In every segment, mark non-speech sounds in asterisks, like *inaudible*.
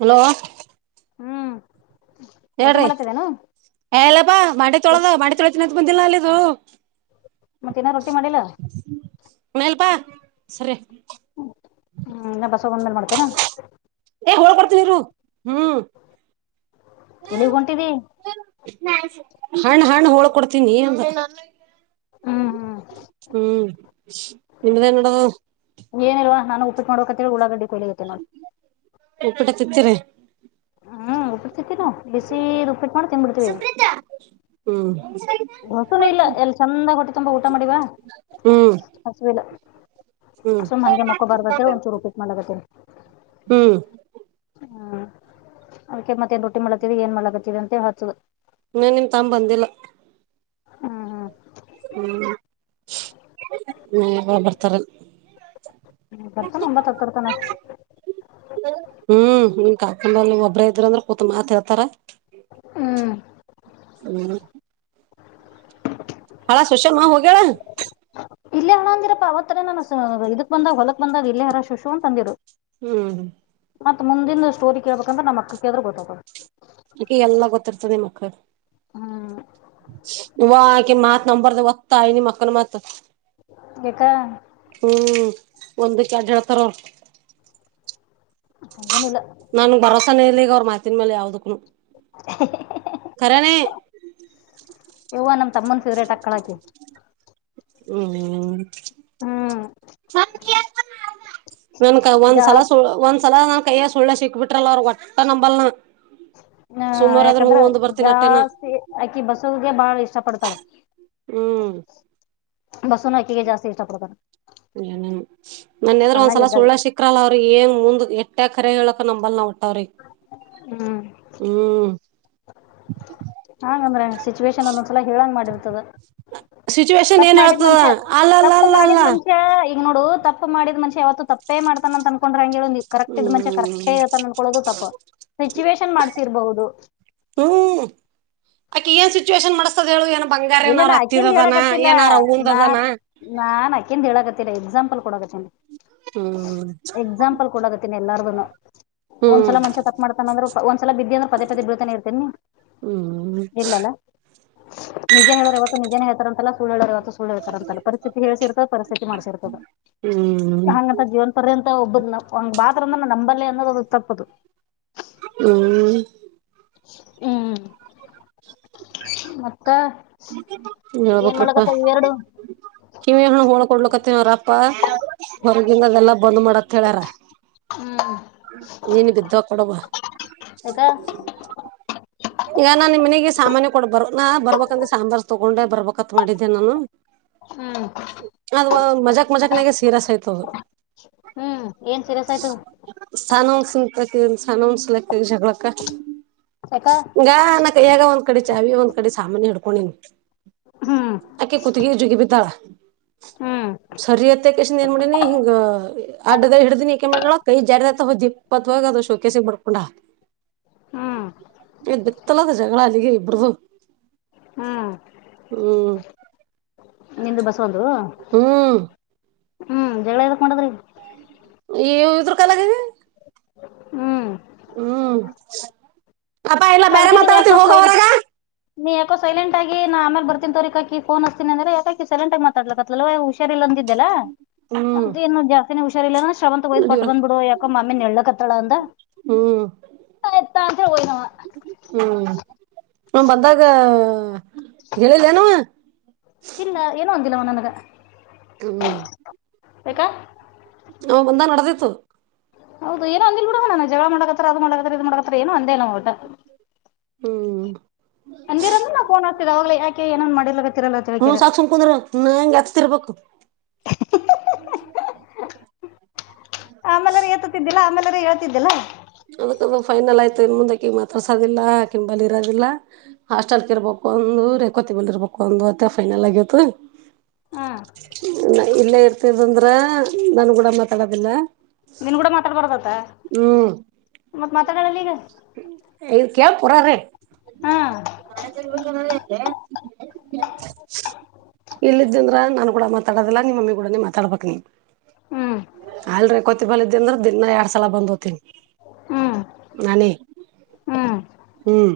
Hello ಹ್ಮ್ ರೊಟ್ಟಿ ಹೇಳ್ರಿ ಮಾಡತ್ತಿದೇನು ಏಲ್ಲಪ್ಪಾ ಮಾಡಿ ತೊಳದ ಮಾಡಿ ತೊಳತಿನಂತ ಬಂದಿಲ್ಲ ಅಲ್ಲಿದು ಮತ್ತೇನ ರೊಟ್ಟಿ ಮಾಡಿಲ್ಲ ಮೇಲ್ಪಾ ಸರಿ ಹ್ಮ್ ನ ಬಸಗಂದ್ಮೇಲೆ ಮಾಡ್ತೇನಾ ಹೋಳ್ ಬಡ್ತನಿರು ಹ್ಮ್ ಎಲ್ಲಿಗ್ ಹೊಂಟಿದ್ದಿ ಹಣ್ಣ ಹಣ್ಣ ಹೋಳ್ ಕೊಡ್ತೀನಿ ಹ್ಮ್ ಹ್ಮ್ ಹ್ಮ್ ನಿಮ್ದೇ ನೋಡದು ಏನಲ್ ನಾ ಉಪ್ಪಿ ಮಾಡಬೇಕಕ ಉಳ್ಳಾಗಡ್ಡಿ ಕೊಯ್ಲಿಕತ್ತೇನಿ ನೋಡ್ ಪ್ಪಟ ತಿತ್ತೀರ ಸಿ ನ ಬಿ ರೂಪಿ ಸುಮ್ರತಾ ಹ್ಮ್ ಹಸುನು ಇಲ್ಲ ಎಲ್ ಚಂದ *inaudible* ಹ್ಮ್. ಹಸವಿಲ್ಲ. ಹ್ಮ್ ಸುಮ್ ಹಂಗೆ ಮಕ್ಕೊ ಬರ್ಬತ್ತ ಅಂತ ಹೇಳಿ ಒಂಚೂರು ಉಪ್ಪಿಟ್ಟು ಮಾಡಕ್ಕತ್ತೀನಿ. ಹ್ಮ್ ಹ್ಮ್ ಅದಕ್ಕೆ ಮತ್ತೆ ನ್ ರೊಟ್ಟಿ ಮಾಡತರಿ ಏನ್ ಮಾಡಕತ್ತರಿ ಅಂತ ಹೇಳಿ ಹಚ್ಚುದು. ನಿಮ ತಮ್ಮ ಬಂದಿಲ್ಲ. ಹ್ಮ್ ಹ್ಮ್ ಹ ಬರ್ತಾರ. ಹ್ಮ ಬರ್ತನ ಒಂಬ ತ ತರ್ತಾನ. *unintelligible* ಒಬ್ಬ್ರ ಇದ್ರಂದ್ರ ಕೂತ್ ಮಾತ್ ಹೇಳ್ತಾರೆ. ಹ್ಮ್ ಹ್ಮ್. *inaudible* ಸೊಸೆ ಹೋಗಳ. ಇಲ್ಲೇ ಹಣ ಅಂದಿರಪ್ಪಾ ಅವತ್ತರ ನಾನ ಇದಕ್ ಬಂದಾಗ ಹೊಲಕ್ ಬಂದಾಗ ಇಲ್ಲೇ ಹರ ಶುಶ್ ಅಂತ ತಂದ್ರು. ಹ್ಮ್. ಮತ್ತತ್ ಮುಂದಿನ ಸ್ಟೋರಿ ಕೇಳಬೇಕಂದ್ರ ನಮ್ಮ ಅಕ್ಕ ಕೇಳಿದ್ರ ಗೊತ್ತಾಗೋಗೋದು. ಅ ಎಲ್ಲಾ ಗೊತ್ತಿರ್ತದೆ ಮಕ್ಕಾ. ಹ್ಮ್. ವ ಆಕೆ ಮತ್ ನಂಬರ್ದ ಅವ್ವ ನೀಮಕ್ಕನ ಮತ್. ಯಾಕ ಹ್ಮ್ ಒಂದಕ್ಕೆ ಅಡ್ ಹೇಳ್ತಾರ ಹಾಗೇನಿಲ್ಲ. ನನ್ಗ್ ಭರೋಸನಲಿಗ ಅವ್ರ ಮಾತಿನ ಮೇಲೆ ಯಾವುದಕ್ಕೂನು. ಹ *unintelligible* ಯವ ನಮ ತಮ್ಮನ ಫೇವ್ರೇಟ್ ಅಕ್ಕಳಕ. ಹೂ. ನನ್ಕ ಒಂದ್ ಸಲ ಜಾಸ್ತಿ ಸ ಒಂದ್ಸಲ. ಕೈಯ ಸುಳ್ಳ ಸಿಕ್ ಬಿಟ್ರಲ್ಲ ಅವ್ರ ಒಟ್ಟ ನಂಬಲ್ ನಾ. ಹ ಸುಮ್ನರ ಆದ್ರ ಹೂ ಯಾಕಂದ್ರೆ ಒಂದ್ ಬರ್ತೀನಿ ಅಟ್ಟೇನ ಜಾಸ್ತಿ ಆಕಿ ಬಸೋದಗೆ ಬಾಳ ಇಷ್ಟ ಪಡ್ತಾಳ. ಹ್ಮ್. ಬಸೋ ನಟಿಗೆ ಜಸ್ತಿ ಇಷ್ಟ ಪಡ್ತ ಇಲ್ಲ ನನ್ ನನ್ನ ಎದ್ರ ಒಂದ್ಸಲ ಸಣ್ಣಾಗಿದ್ದಾಗ ಸುಳ್ಳ ಸಿಕ್ಕ್ರಲ್ಲ ಅವ್ರ ಏನ್ ಮುಂದ್ ಕರೆ ಹೇಳಕ ನಂಬಲ್ ನವುಟ್ಟವ್ರೀ ಹ್ಮ್ ಹ್ಮ್. ಹಂಗಂದ್ರ ಸಿಚುವೇಶನ್ ಒಂದೊಂದ್ಸಲ ಹೇಳಂಗ ಮಾಡಿರ್ತದ. ಸಿಚುವೇಶನ್ ತಪ್ಪ ಏನ್ ಮಾಡಿದ್ ಹೇಳ್ತದ ಮನ್ಷ್ಯ ಅಲ್ಲ ಅಲ್ಲ ತಪ್ಪು ಅಲ್ಲ ಅಲ್ಲ ಮಾಡಿದ್ ಮನ್ಷ್ಯ. ನೋಡು ತಪ್ಪ ಮಾಡಿದ ಮನ್ಷ್ಯ ಯಾವತ್ತು ತಪ್ಪ ಮಾಡತಾನ ಅಂತ ಅನ್ಕೊಂಡ್ರ. ಕರೆಕ್ಟ್ ಇದ್ ಮಂಚೆ ಹ್ಮ್ ಕರೆಕ್ಟೇತ ಅನ್ಕೊಳ್ಳೋದು ತಪ್ಪ ಸಿಚುವೇೇಶನ್ ಮಾಡ್ಸಿರ್ಬಹುದು. ಹ್ಮ್ ಅಕಿ ಏನ್ ಸಿಚುವೇಶನ್ ಮಾಡಸ್ತದ ಹೇಳು ಏನ್. ಬಂಗಾರ ಇಲ್ಲ ಏನಾರ ನಾ ಅಕ್ಕಿ ಅಂತ ಹತ್ತಿದದಾನ ಹೇಳಕತ್ತಲ್ಲ ಏನಾರ ನಾ ಅವಂದದನಾ ನಾನ್ ಅಕ್ಕಿ ಅಂತ ಹೇಳಕತ್ತ. ಎಕ್ಸಾಂಪಲ್ ಕೊಡಗತ್ತ ಹ್ಮ್ ಎಕ್ಸಾಂಪಲ್ ಕೊಡಗತ್ತೇನ ಎಲ್ಲಾರ್ದನು. ಹ್ಮ್ ಒಂದ್ಸಲ ಮನ್ಷ್ಯ ತಪ್ಪ ಮಾಡ್ತಾನ ಅಂದ್ರ ಒಂದ್ಸಲ ಬಿದ್ದಿ ಅ್ರ ಪದೇ ಪದೇ ಬೀಳ್ತಾನೆ ಇರ್ತೇನಿ. ಹ್ಮ್ ಇಲ್ಲಲ್ಲ. ಳ್ಳವತ್ತು ನಿಜೇಳ್ತಾರ ಅಂತ ಸುಳ್ಳರು ಇವತ್ತು ಸುಳ್ಳುಳ್ತಾರ ಅಂತ ಪರಿಸ್ತಿತಿ ಹೇಳ್ಸಿರ್ತದ ಪರಿಸ್ಥಿತಿ ಮಾಡ್ತಿರ್ತದ. ಹ್ಮ್ ಹಂಗಂತ ಜೀವನ್ ಪರ್ಯಂತ ಒಬ್ಬ ಹಂಗ ಬಾಂದ ನಂಬಲ್ಲೆ ಅನ್ನೋ ಅದು ತಪ್ಪದು. ಹ್ಮ್. ಹ್ಮ್ *unintelligible* ಮತ್ತೆ *unintelligible* ಏನ್ ಮಾಡಕತ್ತ ಇವೆರಡು. ಕಿವ ಹ ಹೋಣ ಕೊಡ್ಲಕತ್ತರಾಪ್ಪ ಹೊರಗಿಂದಲ್ಲ. ಬಂದ್ ಮಾಡಕ್ ಹೇಳಾರ. ಹ್ಮ್ ನೀನ್ ಬಿದ್ದ ಕೊಡಬ. ಯಾಕ ಈಗ ನಾನ್ ನಿ ಮನೆಗೆ ಸಾಮಾನ್ಯ ಕೊಡ ಬರ್ ನಾ ಬರ್ಬೇಕಂದ ಸಾಂಬಾರ್ ತೊಗೊಂಡೆ ಬರ್ಬತ್ ಮಾಡಿದ್ದೆ ನಾನು. ಹ್ಮ್ ಅದ ಮಜಾಕ್ ಮಜಾಕ್ನಾಗ ಸೀರಸ್ ಆಯ್ತದು ಹ್ಮ್ ಏನ್ ಸೀರಿಯಸ್ ಆಯ್ತು ಸ್ನನ್ಸ ಸ್ನ ಒಂದ್ಸಲಕ್ಕ ಜಗಳಕ್ಕ ಸಕಾ ಹಂಗಾ ನ ಕೈಯ್ಯಾಗ ಒಂದ್ ಕಡೆ ಚಾವಿ ಒಂದ್ ಕಡೆ ಸಾಮಾನು ಹಿಡ್ಕೊಂಡನ್ ಹ್ಮ್ ಅಕ್ಕೆ ಕುತ್ಗೆ ಜುಗಿ ಬಿದ್ದಾಳ ಹ್ಮ್ ಸರಿಯತ್ತ ಕೆಷ್ಟ್ಣ ಏನ್ ಮಾಡನಿ ಹಿಂಗ ಅಡ್ಡಗ ಹಡಿನಿಏಕ ಮಾಡಳ ಕೈ ಜಾರ ಆತ ಹ ದಿಪ್ಪತ್ ಅದು ಶೋಕೇಸಿ ಮಾಡಕೊಂಡ ಹ್ಮ ಎ್ದತ್ತಲದು ಜಗಳ ಅಲ್ಲಿಗೆ ಇಬ್ರದುು ಹ್ಮ್ ಹ್ಮ್ ನಿಂದು ಬಸ ಒಂದು ಹ್ಮ್ ಹ್ಮ್ ಜಗಳ ಎಕೊಂಡದ್ರೀ ಈ ಇದ್ರ ಕಾಲಗಿದೆ ಹ್ಮ್ ಹ್ಮ್ ಅಪ್ಪಾ ಇಲ್ಲ ಬೇರೆ ಅದಕ್ಕೆ ನೀ ಯಾಕೋ ಮಾತಾಡ್ತೀನಿ ಹೋಗ ಸೈ ಹೊರಗ ನೀ ಯಾಕೋ ಸೈಲೆಂಟ್ ಆಗಿ ನಾ ಆಮೇಲೆ ಬರ್ತ ಕಾಕಿಫೋನ್ಸ್ತನ ಅಂದ್ರ ಯಾಕ ಸೆಲೆಂಟ ಮಾತಾಡ್ಲಕ್ ಹುಷಾರಿಲ್ಲ ಅಂದಿದ್ದಲ್ಲ ಹ್ಮ್ ಅಂತ ಇನ್ನು ಜಾಸ್ತಿನ ಹುಷಾರಿಲ್ಲ ಶಾವಂತ ಒಯ್ದ್ ನಡಿಯೋ ಕೊಟ್ಟು ಬಂದ್ಬಿಡು ಯಾಕ ಮಾಮ್ಮಿನ್ ಎಳ್ಳಕತ್ತಳ ಅಂದ ಹ್ಮ್ ಎ ತಂತ ಹಯನ ಹ್ಮ್ ಹ ಬಂದ ಗೇ ಲೇನವ ಇಲ್ಲ ಏನ ಆಂಗಿಲ್ಲ ಅವ ನನಗ ಹ್ಮ್ ಬೇಕಾ ನಾವು ಬಂದ ನಡೆದಿತ್ತು ಹೌದು ಏನೋ ಅಂದಲ್ ಬಿಡುವಣ ನ ಜಗಳ ಮಾಡಕತ್ತ ಅದ್ ಮಾಡಕತ್ತ ಇದ್ ಮಾಡಕತ್ರ ಏೋ ಅಂದೇ ನ ಒಟು ಹ್ಮ್ ಅಂದಿರಂದ ನಾ ಫೋನ್ ಆಗ್ತಿದೆ ಅವಾಗ್ಲ ಯಾಕೆ ಏನನ್ ಮಾಡಿಲ ಗತ್ತರಲ್ಲ ತಿಳ್ಕರ ಸಖು *unintelligible* *unintelligible* ಆಮೇಲೆರೂ ಎತ್ತತಿದ್ದಿಲ್ಲಾ ಆಮೇಲೆಾರ ಹೇಳ್ತಿದ್ದಿಲ್ಲಾ ಅದಕ್ಕದು ಫೈನಲ್ ಆಯ್ತು ಇನ್ ಮುಂದೆಕ್ಕೆ ಮಾತ್ರಸೋದಿಲ್ಲ ಕಿಂಬಲ್ಲಿ ಇರೋದಿಲ್ಲ ಹಾಸ್ಟೆಲ್ ಕ ಇರ್ಬ ಒಂದು ರ ಕೊತಿ ಬಲ್ಲಿ ಇರ್ಬೇಕು ಒಂದು ಅತ್ತ ಫೈನಲ್ ಆಗಿತ್ತು ಹ್ಮ್ ಇಲ್ಲೇ ಇರ್ತಿದ್ದ ಅಂದ್ರ ನಾನು ಕೂಡ ಮಾತಾಡದಿಲ್ಲ ನಿನ್ ಕೂಡ ಮಾತಾಡಬಾರದತ್ತ ಮತ್ ಮಾತಾಡಲ್ಲ ಈಗ ಇ ಕೇಳ್ರೀ ಹಾ *unintelligible* ಇಲ್ಲ ಇದ ಅಂದ್ರ ನಾನನ್ ಕೂಡ ಮಾತಾಡದಿಲ್ಲಾ ನಿಮ್ಮ ಮಮ್ಮಿ ಕೂಡನೆ ಮಾತಾಡ್ಬೇಕಕ್ ನೀ ಹ್ಮ್ ಅಲ್ರೀ ಕೊತಿಬಲ್ ಇದ್ದ ಅಂದ್ರ ದಿನ ಎರಡ್ ಸಲ ಬಂದೋತನ್ ಹ್ಮ್ ನಾನಿ ಹ್ಮ್ ಹ್ಮ್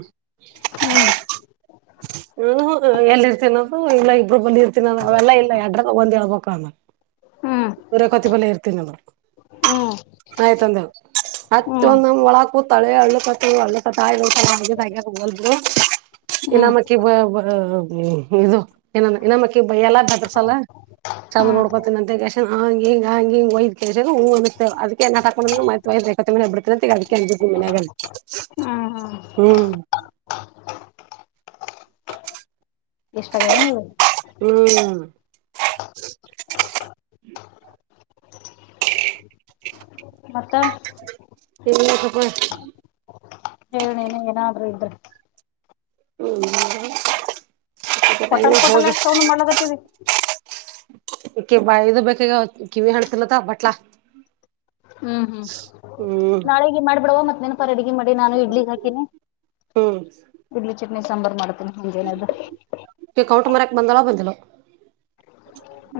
ಹ್ಮ್ *unintelligible* ಹ ಎಲ್ಲಿ ಇರ್ತೀನದು ಇಲ್ಲ ಇಬ್ಬ್ರಬ್ ಬಳ ಇರ್ತೀನದು ಅವೆಲ್ಲ ಇಲ್ಲ ಎಡ್ರಗ ಬಂದ ಹೇಳ್ಬಬೇಕ ಹ ಹೊರ ಕೊತಿ ಬಲ್ಲ ಇರ್ತೀನಲ್ಲ ಹ್ಮ್ ಆಯ್ತ ಅಂದ ಅತ್ತ ಹ್ಮ್ ಒಂದ್ ನಮ್ ಒಳಾಕ್ ತಳೆ ಅ *unintelligible* ಇನಮ್ಮಕ್ಕಿ ಬ ಇದು ಏನ ಇನಮ್ಮಕ್ಕಿ ಎಲ್ಲ ಬೆಟರ್ಸಲ ಸೌ ಹ್ಮ್ ನೋಡ್ಕೋತಿನಿ ಅಂತ ಹ ಹಿ ಹಂಗ ಹಿಂಗಯ್ ಹ ಅದಕ ತಕೊಂಡ್ರ ನಬತಗ ಕೆ ಗುಮೆ ಹ್ಮ್ ಹ್ಮ್ ಎಷ್ಟಾಗವೆ ನೀವು ಹ್ಮ್ ಮತ್ತ ಎಗಲ್ಲ ಕಪ ಹೇಳ ಏನಾದ್ರು ಇದ್ರೆ ಹ್ಮ್ ಹೋಟಲ್ ಕೊೋಟಲ್ ಯಾಕ ಸಾಂಡ ಮಾಡ್ಲಗತ್ತರಿ ಕ ಬ ಇದು ಬೇಕ ಈಗ ಕಿವಿ ಹಣತನತ ಬಟ್ಲಾ ಹ್ಮ್ ಹ್ಮ್ ಹ್ಮ್ ನಾಳಿಗೆ ಮಾಡ್ಬಿಡವಾ ಮತ್ತತ್ ನೆನಪರ ಅಡ್ಿಗೆ ಮಾಡಿ ನಾನು ಇಡ್ಲಿ ಹಾಕೀನಿ ಹ್ಮ್ ಇಡ್ಲಿ ಚಟ್ ನಿಸಂಬರ್ ಮಾಡ್ತೇನಿ ಮುಂಜೆೇನದ್ದು ಕೌಂಟರ್ ಮರಕ್ ಬಂದಳ ಬಂದಿಲ್ಲ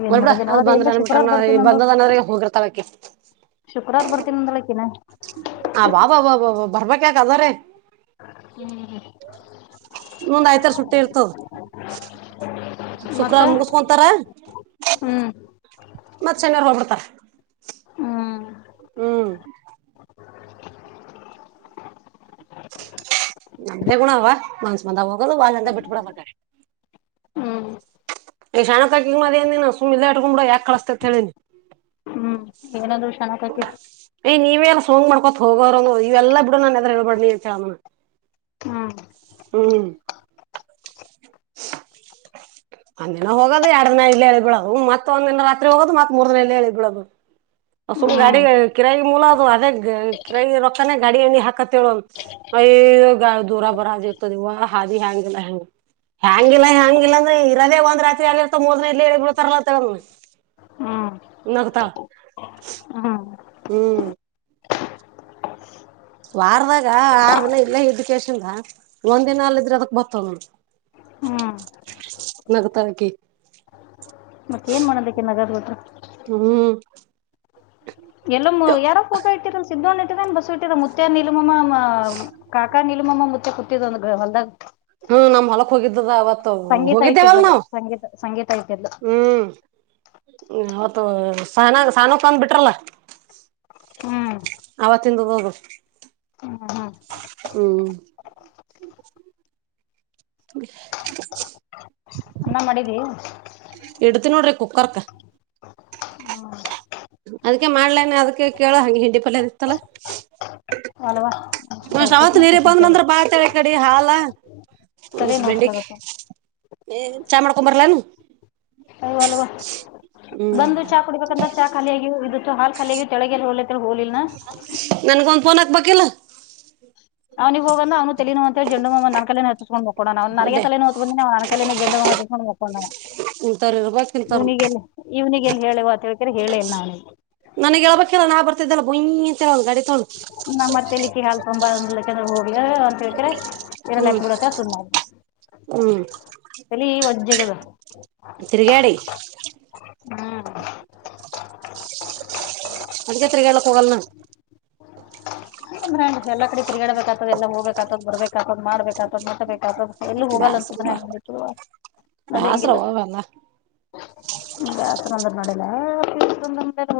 ಏನ್ ನಬಡ ಮಾಡೋದು ಅದ ನಾವು ಬಂದ್ರ ಏನ್ರ ಅನ್ ಬಿಿಟ್ರ ಶುಕ್ರವಾರ ಬಂದದದ್ರೆ ಹೋಗ್ರತವಕಿ ಶುಕ್ರವಾರು ಬರ್ತೀನ ಮುಂದ್ಳಕ್ಕಿನ ಆ ಬಾಬಾ ಬ ಬಾಬ ಬರ್ಬೇಕಾಕ್ ಅದಾರ ಒಂದ್ ಆಯ್ತಾರ ಸುಟ್ಟಿ ಇರ್ತವ ಮತ್ತ ಶುಕ್ರಾರ ಮುಗಸ್ಕೊಂತಾರ ಹ್ಮ್ ಮತ್ತ್ ಶನಿವಾರ ಹೋಗ್ಬಿಡ್ತಾರ ಹ್ಮ್ ಹ್ಮ್ ನಮ್ದೇ ಗುಣವಾ ಮನ್ಸ್ ಮಂದಾಗ ಹೋಗದು ವಲ್ಂತ ಬಿಟ್ಬಿಡ ಮಷ್ಟ ಹ್ಮ್ ಶಣ ತಕಂಗ ಮದ್ ಏನಿನ ಸುಮ್ ಇಲ್ಲ ಇಟ್ಕೊಂಡಳ ಯಾಕ್ ಕಳಸ್ತೇತ್ ಹೇಳಿನಿ ಏನಾದ್ೂ ಶಣಕ್ ಕಾಕಿ ಯ್ ನೀವೇ ಎಲ್ಲ ಸೋಂಗ್ ಮಾಡ್ಕೊ ಹೋಗೋ್ರ ಇವೆಲ್ಲ ಬಿಡು ನಾನ ಎದ್ರರು ಹೇಳ್ಬಡಡ್ನಿ ಚಾಮನ ಹ್ಮ್ ಹ್ಮ್ *inaudible* ಒಂದಿನ ಹೋಗೋದು ಎರಡ್ನಿನ ಇಲ್ಲ ಎ ಹೇಳಿಬಿಳೋದು ಮತ್ತ ಒಂದ ದಿನ ರಾತ್ರಿ ಹೋಗೋದು ಮತ್ ಮೂರ್ ದನಿನ ಇಲ್ಲ ಎ ಹೇಳಳ್ಬ ಬಿಳೋದು ಅಸು ಹ್ಮ್ ಗಾಡಿ ಕಿರಾಯಿ ಮೂಲಅದು ಅದೇ ಕಿರಿ ರೊಕ್ಕಾನ ಗಾಡಿ ಎಣ್ಣಿ ಹಾಕ ಹೇಳೇಳ ಯ ದೂರ ಬರದಿ ಇರ್ತದ ಇವ ಹಾದಿ ಹೆ್ಯಾಂಗಲ್ಲ ಹೆಂಗ ಹ್ಯಾಂಗಿಲ್ಲಾ ಹೆ್ಯಾಂಗಿಲ್ಲಾ ಅಂದ್ರೆ ಇರದೇ ಒಂದ್ ರಾರಿ ಅಲ್ಲಿ ಇರ್ತ ಮೊದನ ಇಲಿ ಬಿಳತಾರ ಅಂತ ಹೇಳ ಹ್ಮ್ ಹ್ಮ್ ಹ್ಮ್ ವಾರದಾಗ ಆರ್ ದಿನ ಇಲ್ಲೇ ಇದಕೇಶನ್ದ ಒಂದ್ ದಿನ ಅಲ್ಲ ಇದ್ರೆ ಅದಕ್ ಬತದದ್ ಹ್ಮ್ ನಗ್ತಳಕಿ ಮತ್ತೆ ಏನ್ ಮಾಡೋದಕ್ಕೆ ನಗದ ಗೊದ *unintelligible* ಎಲ್ಲ ಯಾರ ಫೋಟೋ ಇಟ್ಟಿರ ಸಿದ್ದೊಂಡ್ ಇಟ್ಟರ ಬಸ್ ಇಟ್ಟಿರ ಮ ಮುುತ್ತ ನೀಲಮಮ್ಮ ಕಾಕಾ ನೀ ಮಮ್ಮ ಮುಚ್ಚೆ ಕುಟ್ಟಿದ್ ಒಂದು ಹೊಲದಾಗ ಹ್ಮ್ ನಮ್ ಹಲಕ್ ಹೋಗಿದ್ದದ ಅವತ್ ಸಂಗೀತ ಹೋಗಿದ್ದೇವಲ್ ಇಟ್ಟಿದ್ಲದು ನಾವು್ ಸಂಗೀತ ಸಂಗೀತ ಇಟ್ಟಿದ್ಲು ಹ್ಮ್ ್ಮ ಅವತ್ತು ಸಾನ ಸಾನಕಂದ ಬಿಟ್ರಲ್ಲ ಹ್ಮ್ ಅವತ್ತಿಂದ ಹೋಗೋಗ ಹ್ಮ್ ಹ್ಮ್ ಹ್ಮ್ ಹ ಉಣ್ಣ ಮಾಡಿದ್ದೀವಿ ಎಡ್ತನಡ್ರ ಕುಕ್ಕರ್ಕ್ಕೆ ಹ್ಮ್ ಅದಕ ಮಾಡ್ಲೇನೆ ಅದ್ಕ್ಕೆ ಕೇಳ ಹಂಗಗೆ ಹಂಡಿ ಪಲ್ಯದ ಇತ್ತಲ್ಲ ಅಲ್ವಾ ಸುಮ್ನೆ ಉಪ್ಪಿಟ್ ಶಾವತ್ ನೀರಿ ಬಂದ್ ಮಾಡ್ತೇಕಂತಲ್ಲ ನಂದ್ರ ಬಾತಳ ಕಡೆ ಹಾಲ ಹ್ಮ್ ತಲೆ ಬೆಂಡಿಕೈ ನೋಡ್ಸ್ಲಾಗತ್ತ ಏ ಚಾಮಂಡಕಂಬರ್ಲಾನು ಅಯ್ಯೋ ಅಲ್ವಾ ಬಂದು ಚಾ ಕುಡಿಬೇಕಂದ್ರ ಚಾ ಖಾಲಿಯಾಗಿ ಇತ್ತು ಹಾ ಖಾಲಿಿಯಾಗಿ ತಳಗೆಲ್ಲಿ ಹೊೋ ನನ್ಗ ಒಂದ್ ಫೋನ್ ಹಾಕ್ಬೇಕಿಲ್ಲ ಅವ್ನಿಗೆ ಹೋಗಂದ ನ ಅವನು ತಲನು ಅಂತ ಜಂಡುಮ್ಮ ನನ್ ಕಲೆೇ ಹಚ್ಸ್ಕೊಂಡ್ಬೇಕು ಕೊಡಣ ನ್ ನನಗೆ ಹೊಡ್ಡೆ ತಲಿ ನೌಲತಿದ ಆಂದುರ್ ಬಂದ ನನಕೈಲನ ಜೆಂಡ ಹೊತ್ತಿಸಕೊಂಡ್ ಹ್ೊಂಡಣ ಇಂತವ್ರು ಇರ್ಬೇಕ್ ಇಂತವ್ರು ಇವ್ನಿಗೆಲ್ಲಿ ಇವ್ನಿಗೆ ಎಲ್ಲಿ ಹೇಳೇತ್ ಹೇಳ್ತಾರೆ ಹೇಳೇಲ್ ನಾವ್ನಿಗೆ ನನಗ್ಗೆೇಳ್ಬೇಕಲ್ಲ ನಾ ಬರ್ತಿದ್ದಲ್ಲ ಬಯಂಲ್ಲ ಒ ಗಾಡಿ ತಗೊಂಡು ನಮ್ಮತ್ತೆಲಿಕ್ಕೆಿ ಹಾಲ್ಕೊಂಬಂದಂದ್ರ ಹೋಗಿ ಅಂತೇಳ್ಕ್ರೆ ಇರಲ್ಲಾಕ್ ಬಿಡಾಕಾ ಸುಮ್ನೆ ಅದನ್ ಹೂ ತಲಿ ಒಜ್ಜಿ ಆಗ್ಯದ ತಿರುಗಾಡಿ ಹ ಅದಕ್ಕೆ ನಾ ತಿರಗ್ಯದ ಹೋಗಲ್ಲನ ಹಾ ಎಲ್ಲ ಕಡೆ ತಿಗಾಬೇಕತದೆಲ್ಲ ಹೋಗ್ಬೇಕಕ್ತದ ಬರ್ಬೇಕಗ್ತದ್ಬೇಕಕ್ತದ ಮಟ್ಬೇಕಕ್ತದ ಎಲ್ಲೂ ಬ್ಯಾಸ್ ಬಾ ಹೋಗಲ್ಲಂತದ್ರಿದ ನಡೆಂಗಿಲ್ಲ ಬ್ಯಾಸ್ರವ್ವ ಅವೆಲ್ಲ ಯಾರು ನಲ್ಲ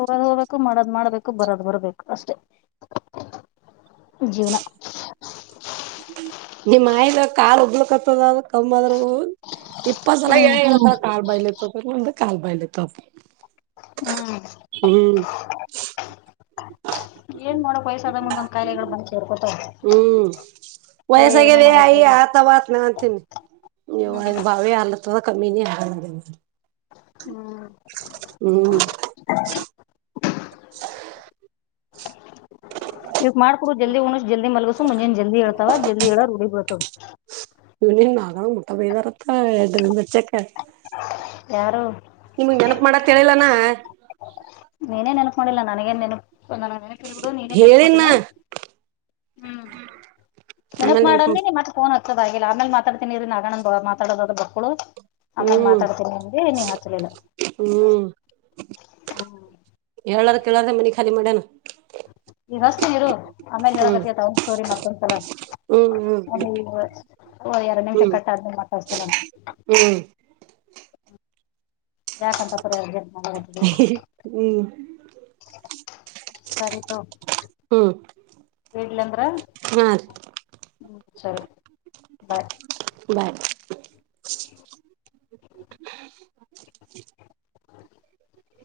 ಹೋಗ್ ಹೋಗಬೇಕು ಮಾಡದ್ ಮಾಡ್ಬೇಕು ಬರದು ಬರಬೇಕು ಅಷ್ಟೇ ಜೀವನ ನಿಮ್ಮಯಿದ ಕಾರ್ ಉಗ್ಲಕ್ ಆತದ ಕಮ್ಮದರು ಪ್ಪಸಲ ಹ್ಮ್ ಕಾಲ್ ಬಾಯಲ ತಪ ಇ ಒಂದ ಕಾಲ್ ಬಾಯಲ ತಪ್ಪ ಹೂ ಹ ಏನ್ ಮಾಡ ಪಯಸ ಅದ ಮುಂದೊಂದ್ ಕಾಯಿಲೆಗಳು ಬಂದ ಸರ್ಕೊತ ವಯಸ್ಸಾಗ್ಯವ ಅಯ ಆತ ಆತ ನ ಅಂತೀನಿ ನೀ ಬಾವಿ ಅಲ ಕಮ್ಮಿ ನೀ ಹ ಹ್ಮ್ ಹೂ ಇವಕ್ ಮಾಡ್ಕೊಡ ಜಲ್ದಿ ಉಣ ಜಲ್ದಿ ಮಲ್ಗಸು ಮುಂಜೆ ಜಲ್ದಿ ಹೇಳ್ತವ ಜಲ್ದಿ ಎ ಹೇಳ ರೂಡಿ ಬೀಳ್ತದ ನೀಾಗ ಮುಟ್ಟಾ ಬೈದಾರತ್ತ ಎ ಬಚ್ಚಕ್ಕೆ ಯಾರು ಮಾಡತ್ತ ಅಂತ ನಾ ಹೇಳಿಲ್ಲ ನಾ ನೀನೇ ನೆನಪ ಮಾಡಿಲ್ಲ ನನಗೇನ್ ನೆನಪ ನನಗ ನೆನಪುಿಳ್ಬಿಡು ನೀನೇ ನೆನಪು ಹೇಳಿನ ಮಾಡಿಲ್ಲಾ ಹೂ ನೆನಪ ಆಮೇಲೆ ನೆನ್ಪ ಮಾಡಣಿ ಮತ್ತೆ ಫೋನ್ ಹತ ದ ಆಗಲ್ಲ ಮೇಲೆ ಮಾತಾಡ್ತೀನಿ ರೀ ನಾಗಣ್ಣ ಮಾತಾಡ ಆದ ಬೊಕ್ಳು ಅಮ್ಮನ್ ಹ್ಮ್ ಮಾತಾಡ್ತೀನಿ ನನ್ಗೆ ನೀ ಹತ್ತಲಿಲ್ಲ ಹ್ಮ್ ಹೂ ಹೇಳಾರ ಕೇಳಿದ್ರ ಮನೀ ಖಾಲಿ ಮಾಡೇಣ ಈಗಷ್ಟ ಇರು ಆಮೇಲೆ ಹ್ಮ್ ಹೇಳಕತಿ ತ ಒ ಸ್ಟೋರಿ ಮತ್ತೊಂದ್ಸಲ ಹ್ಮ್ ಹ್ಮ್ ಎರಡು ನಿಮಿಷ ಕಟ್ಟಾದ್ಮೆ ಮತ್ತೆ ಅಚ್ಚನ ಅಂತ ಹೂ ಹ ಯಕಂತ ಪರ ಹ್ಮ್ ಹ್ಮ್ ಹ್ಮ್ ಸರಿ ತಗೋ ಹೂ ಹ ಹೂ ಹ ಸರಿ ಬಾಯ್ ಬಾಯ್ ಹ ಹ